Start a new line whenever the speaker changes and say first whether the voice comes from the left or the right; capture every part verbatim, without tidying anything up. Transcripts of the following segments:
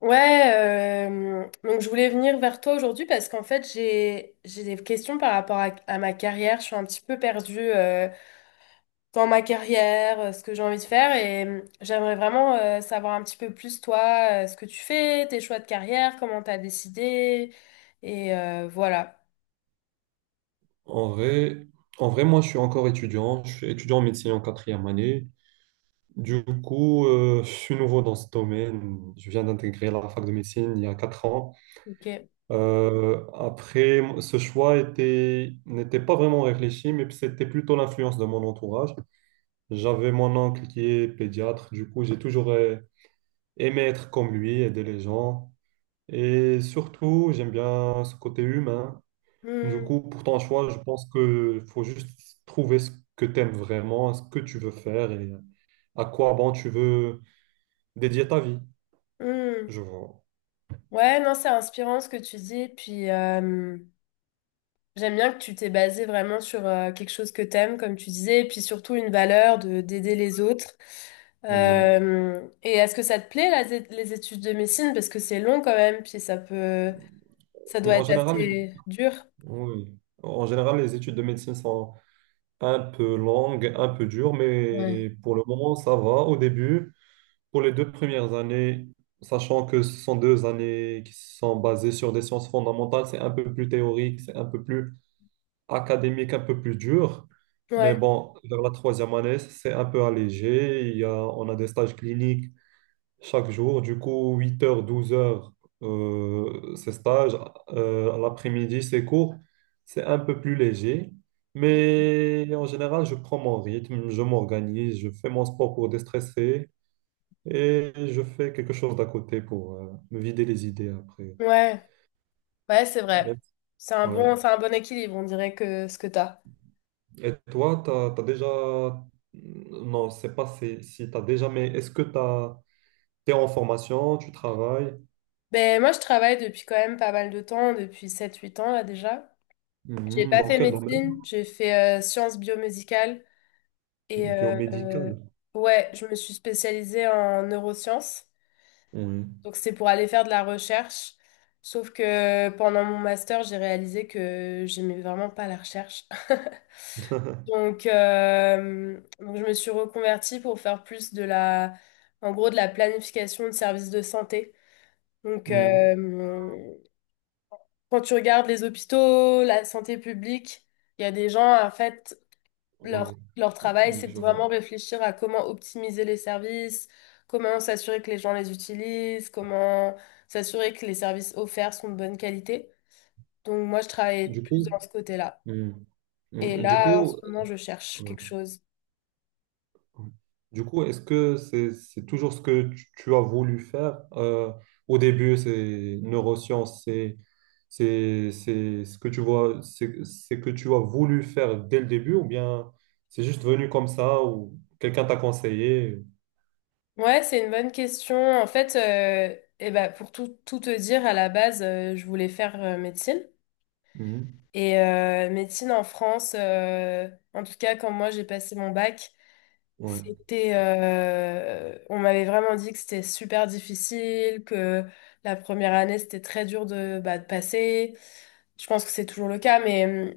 left: Ouais, euh, donc je voulais venir vers toi aujourd'hui parce qu'en fait j'ai j'ai des questions par rapport à, à ma carrière. Je suis un petit peu perdue euh, dans ma carrière, euh, ce que j'ai envie de faire et euh, j'aimerais vraiment euh, savoir un petit peu plus toi, euh, ce que tu fais, tes choix de carrière, comment t'as décidé et euh, voilà.
right: En vrai, en vrai, moi, je suis encore étudiant. Je suis étudiant en médecine en quatrième année. Du coup, euh, je suis nouveau dans ce domaine. Je viens d'intégrer la fac de médecine il y a quatre ans.
left: Ok.
right: Euh, après, ce choix était, n'était pas vraiment réfléchi, mais c'était plutôt l'influence de mon entourage. J'avais mon oncle qui est pédiatre. Du coup, j'ai toujours euh, aimé être comme lui, aider les gens. Et surtout, j'aime bien ce côté humain. Du
left: Hmm,
right: coup, pour ton choix, je pense que faut juste trouver ce que tu aimes vraiment, ce que tu veux faire et à quoi bon tu veux dédier ta vie.
left: hmm.
right: Je vois.
left: Ouais, non, c'est inspirant ce que tu dis. Puis j'aime bien que tu t'es basé vraiment sur euh, quelque chose que t'aimes, comme tu disais, et puis surtout une valeur de d'aider les autres.
right: Oui.
left: Euh, et est-ce que ça te plaît, là, les les études de médecine? Parce que c'est long quand même, puis ça peut, ça
right: Oui,
left: doit
right: en
left: être
right: général, les-
left: assez dur.
right: oui. En général, les études de médecine sont un peu longues, un peu dures,
left: Ouais,
right: mais pour le moment, ça va. Au début, pour les deux premières années, sachant que ce sont deux années qui sont basées sur des sciences fondamentales, c'est un peu plus théorique, c'est un peu plus académique un peu plus dur. Mais
left: ouais,
right: bon, vers la troisième année, c'est un peu allégé. Il y a, on a des stages cliniques chaque jour. Du coup, huit heures, douze heures, euh, ces stages. Euh, à l'après-midi, ces cours, c'est un peu plus léger. Mais en général, je prends mon rythme, je m'organise, je fais mon sport pour déstresser et je fais quelque chose d'à côté pour euh, me vider les idées après.
left: ouais, ouais, c'est vrai.
right: Même- si,
left: C'est un
right: ouais.
left: bon, c'est un bon équilibre, on dirait que ce que t'as.
right: Et toi, t'as, t'as déjà... Non, c'est pas si, si t'as déjà, mais est-ce que t'as... T'es en formation, tu travailles.
left: Ben, moi, je travaille depuis quand même pas mal de temps, depuis sept, huit ans, là, déjà. J'ai
right: Mhm.
left: pas
right: Dans
left: fait
right: quel domaine?
left: médecine, j'ai fait euh, sciences biomédicales. Et euh,
right: Biomédical.
left: euh, ouais, je me suis spécialisée en neurosciences.
right: Oui.
left: Donc c'est pour aller faire de la recherche. Sauf que pendant mon master, j'ai réalisé que j'aimais vraiment pas la recherche. Donc, euh, donc je me suis reconvertie pour faire plus de la, en gros, de la planification de services de santé. Donc,
right: Mhm.
left: euh, Quand tu regardes les hôpitaux, la santé publique, il y a des gens, en fait,
right: Oui,
left: Leur, leur travail,
right: oui,
left: c'est de
right: je
left: vraiment
right: vois.
left: réfléchir à comment optimiser les services, comment s'assurer que les gens les utilisent, comment s'assurer que les services offerts sont de bonne qualité. Donc moi, je travaille
right: Du
left: plus dans
right: coup,
left: ce côté-là.
right: mhm.
left: Et
right: Mhm. Du
left: là, en ce
right: coup,
left: moment, je cherche
right: ouais.
left: quelque chose.
right: Du coup, est-ce que c'est c'est toujours ce que tu, tu as voulu faire? Euh, au début, c'est neurosciences, c'est C'est, c'est ce que tu vois, c'est c'est que tu as voulu faire dès le début ou bien c'est juste venu comme ça ou quelqu'un t'a conseillé.
left: Ouais, c'est une bonne question. En fait, euh, eh ben, Pour tout, tout te dire, à la base, euh, je voulais faire euh, médecine.
right: Mhm.
left: Et euh, médecine en France, euh, en tout cas, quand moi j'ai passé mon bac,
right: Ouais.
left: c'était, euh, on m'avait vraiment dit que c'était super difficile, que la première année c'était très dur de, bah, de passer. Je pense que c'est toujours le cas, mais euh,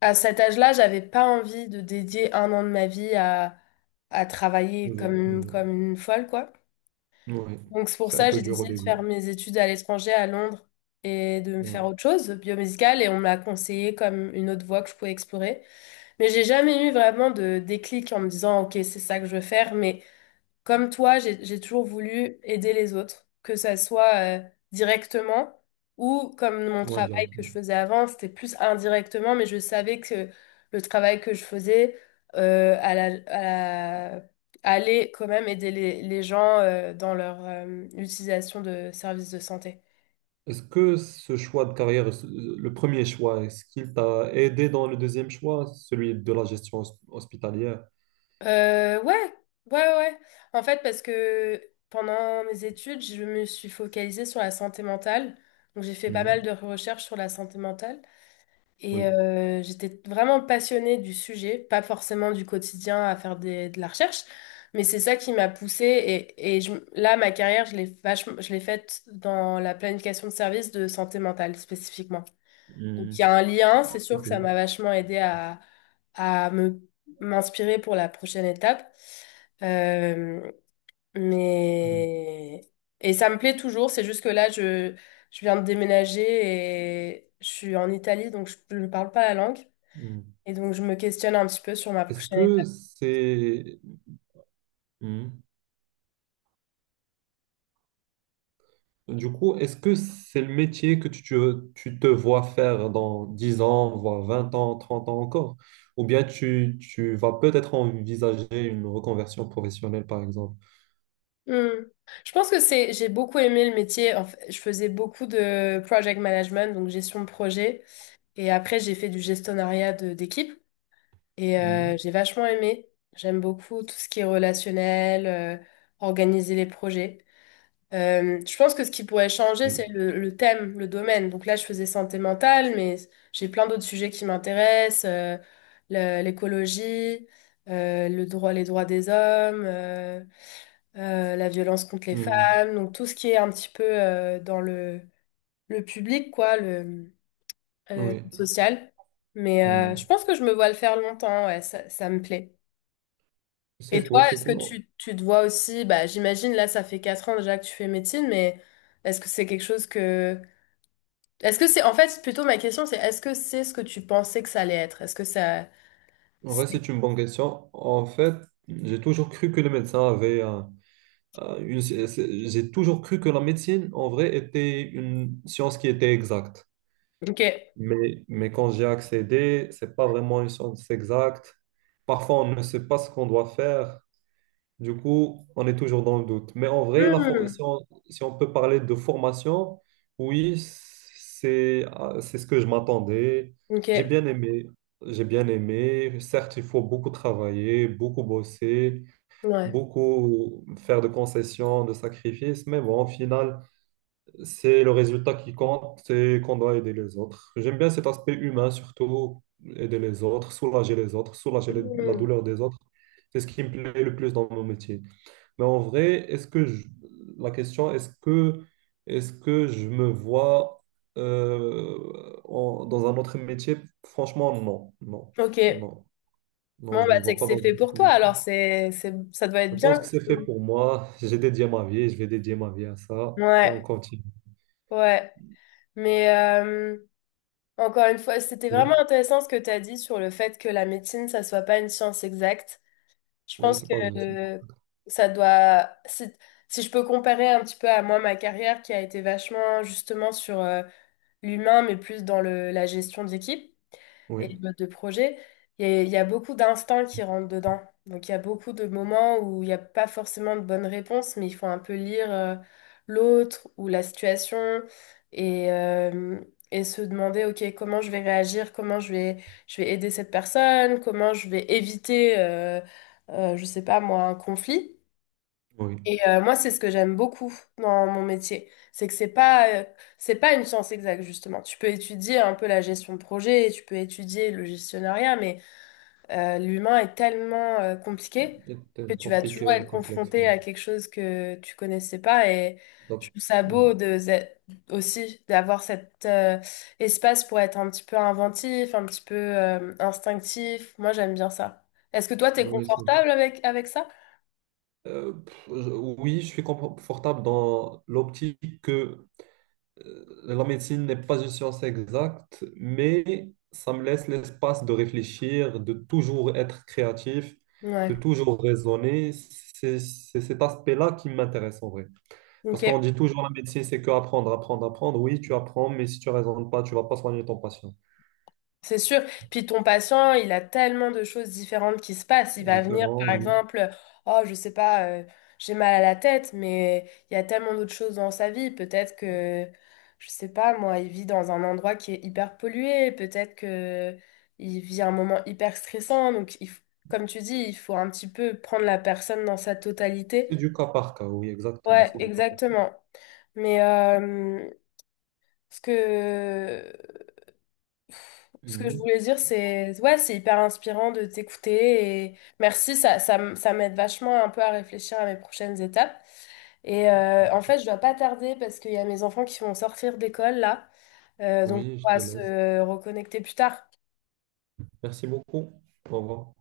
left: à cet âge-là, j'avais pas envie de dédier un an de ma vie à, à travailler comme
right: Toujours,
left: une,
right: ouais.
left: comme une folle, quoi.
right: Ouais.
left: Donc c'est pour
right: C'est un
left: ça que
right: peu
left: j'ai
right: dur au
left: décidé de
right: début.
left: faire mes études à l'étranger, à Londres, et de me faire
right: Ouais.
left: autre chose, biomédicale, et on m'a conseillé comme une autre voie que je pouvais explorer. Mais j'ai jamais eu vraiment de déclic en me disant, OK, c'est ça que je veux faire. Mais comme toi, j'ai, j'ai toujours voulu aider les autres, que ça soit euh, directement ou comme mon
right: Moi,
left: travail que je
right: directement.
left: faisais avant, c'était plus indirectement, mais je savais que le travail que je faisais euh, à la, à la- allait quand même aider les, les gens euh, dans leur euh, utilisation de services de santé.
right: Est-ce que ce choix de carrière, ce- le premier choix, est-ce qu'il t'a aidé dans le deuxième choix, celui de la gestion hos- hospitalière?
left: Euh, ouais, ouais, ouais. Ouais. En fait, parce que pendant mes études, je me suis focalisée sur la santé mentale. Donc, j'ai fait pas mal
right: Mhm.
left: de recherches sur la santé mentale. Et
right: Oui.
left: euh, j'étais vraiment passionnée du sujet, pas forcément du quotidien à faire des- de la recherche, mais c'est ça qui m'a poussée. Et, et je- là, ma carrière, je l'ai vachement, je l'ai faite dans la planification de services de santé mentale spécifiquement. Donc il
right: Mhm.
left: y a un lien, c'est
right: C'est
left: sûr que ça
right: cool.
left: m'a vachement aidé à, à me m'inspirer pour la prochaine étape. Euh,
right: Mhm.
left: mais et ça me plaît toujours, c'est juste que là je je viens de déménager et je suis en Italie donc je ne parle pas la langue
right: Mhm.
left: et donc je me questionne un petit peu sur ma
right: Est-ce
left: prochaine
right: que
left: étape.
right: c'est... Mhm. Du coup, est-ce que c'est le métier que tu, tu tu te vois faire dans dix ans, voire vingt ans, trente ans encore? Ou bien tu, tu vas peut-être envisager une reconversion professionnelle, par exemple?
left: Hmm. Je pense que c'est j'ai beaucoup aimé le métier. En fait, je faisais beaucoup de project management donc gestion de projet et après j'ai fait du gestonnariat de- d'équipe. Et euh,
right: Hmm,
left: j'ai vachement aimé. J'aime beaucoup tout ce qui est relationnel, euh, organiser les projets. Euh, je pense que ce qui pourrait changer, c'est
right: oui.
left: le, le thème, le domaine. Donc là, je faisais santé mentale, mais j'ai plein d'autres sujets qui m'intéressent, euh, le- l'écologie, euh, le droit, les droits des hommes, euh, euh, la violence contre les
right: Hmm,
left: femmes. Donc tout ce qui est un petit peu euh, dans le, le public, quoi, le euh,
right: oui.
left: social. Mais
right: Hmm.
left: euh, je pense que je me vois le faire longtemps, ouais, ça ça me plaît. Et
right: C'est
left: toi,
right: cool, c'est
left: est-ce que
right: cool.
left: tu, tu te vois aussi, bah, j'imagine là, ça fait quatre ans déjà que tu fais médecine, mais est-ce que c'est quelque chose que... Est-ce que c'est... En fait, plutôt ma question, c'est est-ce que c'est ce que tu pensais que ça allait être? Est-ce que ça...
right: En vrai,
left: c'est-
right: c'est une bonne question. En fait, j'ai toujours cru que les médecins avaient un- un- une... c'est- c'est- J'ai toujours cru que la médecine, en vrai, était une science qui était exacte.
left: Ok.
right: Mais, mais quand j'ai accédé, c'est pas vraiment une science exacte. Parfois, on ne sait pas ce qu'on doit faire. Du coup, on est toujours dans le doute. Mais en vrai, la for- si
left: Hmm.
right: on, si on peut parler de formation, oui, c'est, euh, c'est ce que je m'attendais.
left: Ok.
right: J'ai bien aimé. J'ai bien aimé. Certes, il faut beaucoup travailler, beaucoup bosser,
left: Ouais.
right: beaucoup faire de concessions, de sacrifices. Mais bon, au final, c'est le résultat qui compte, c'est qu'on doit aider les autres. J'aime bien cet aspect humain, surtout aider les autres, soulager les autres, soulager les- la
left: Hmm.
right: douleur des autres. C'est ce qui me plaît le plus dans mon métier. Mais en vrai, est-ce que je- la question, est-ce que, est-ce que je me vois euh, en- dans un autre métier? Franchement, non, non,
left: Ok.
right: non, non,
left: Bon,
right: je
left: bah,
right: me
left: c'est
right: vois
left: que
right: pas
left: c'est
right: dans un
left: fait pour
right: autre
left: toi,
right: métier.
left: alors c'est, c'est... ça doit être
right: Je pense
left: bien.
right: que c'est fait pour moi. J'ai dédié ma vie, je vais dédier ma vie à ça et on
left: Ouais.
right: continue.
left: Ouais. Mais euh, encore une fois, c'était vraiment
right: Oui,
left: intéressant ce que tu as dit sur le fait que la médecine, ça soit pas une science exacte. Je
right: oui,
left: pense
right: c'est
left: que
right: pas de souci.
left: euh, ça doit. Si, si je peux comparer un petit peu à moi ma carrière qui a été vachement justement sur euh, l'humain, mais plus dans le, la gestion d'équipe et
right: Oui,
left: les modes de projet, il y a, il y a beaucoup d'instincts qui rentrent dedans. Donc, il y a beaucoup de moments où il n'y a pas forcément de bonne réponse, mais il faut un peu lire euh, l'autre ou la situation et, euh, et se demander, OK, comment je vais réagir, comment je vais, je vais aider cette personne, comment je vais éviter, euh, euh, je sais pas moi, un conflit.
right: oui.
left: Et euh, moi, c'est ce que j'aime beaucoup dans mon métier, c'est que c'est pas euh, c'est pas une science exacte justement. Tu peux étudier un peu la gestion de projet, tu peux étudier le gestionnariat, mais euh, l'humain est tellement euh, compliqué
right: C'est
left: que
right: euh,
left: tu vas
right: compliqué
left: toujours
right: et
left: être
right: complexe.
left: confronté
right: Oui.
left: à quelque chose que tu connaissais pas. Et je
right: Donc,
left: trouve ça
right: oui,
left: beau de aussi d'avoir cet euh, espace pour être un petit peu inventif, un petit peu euh, instinctif. Moi, j'aime bien ça. Est-ce que toi, t'es
right: oui, c'est vrai.
left: confortable avec avec ça?
right: Euh, pff, je- oui, je suis confortable dans l'optique que euh, la médecine n'est pas une science exacte, mais ça me laisse l'espace de réfléchir, de toujours être créatif,
left: Ouais.
right: de toujours raisonner. C'est c'est cet aspect-là qui m'intéresse en vrai. Parce
left: Ok.
right: qu'on dit toujours la médecine, c'est que apprendre, apprendre, apprendre. Oui, tu apprends, mais si tu raisonnes pas, tu vas pas soigner ton patient.
left: C'est sûr. Puis ton patient, il a tellement de choses différentes qui se passent. Il va venir,
right: Différent,
left: par
right: oui.
left: exemple, oh, je sais pas, euh, j'ai mal à la tête, mais il y a tellement d'autres choses dans sa vie. Peut-être que, je sais pas, moi, il vit dans un endroit qui est hyper pollué. Peut-être que il vit un moment hyper stressant. Donc, il f- comme tu dis, il faut un petit peu prendre la personne dans sa totalité.
right: C'est du cas par cas, oui, exactement,
left: Ouais,
right: c'est du cas par cas.
left: exactement. Mais euh, ce que ce que je
right: Mhm.
left: voulais dire, c'est ouais, c'est hyper inspirant de t'écouter et merci, ça, ça, m- ça m'aide vachement un peu à réfléchir à mes prochaines étapes. Et euh, en fait,
right: Merci.
left: je dois pas tarder parce qu'il y a mes enfants qui vont sortir d'école là, Euh, donc
right: Oui, je
left: on
right: te
left: va
right: laisse.
left: se reconnecter plus tard.
right: Merci beaucoup. Au revoir.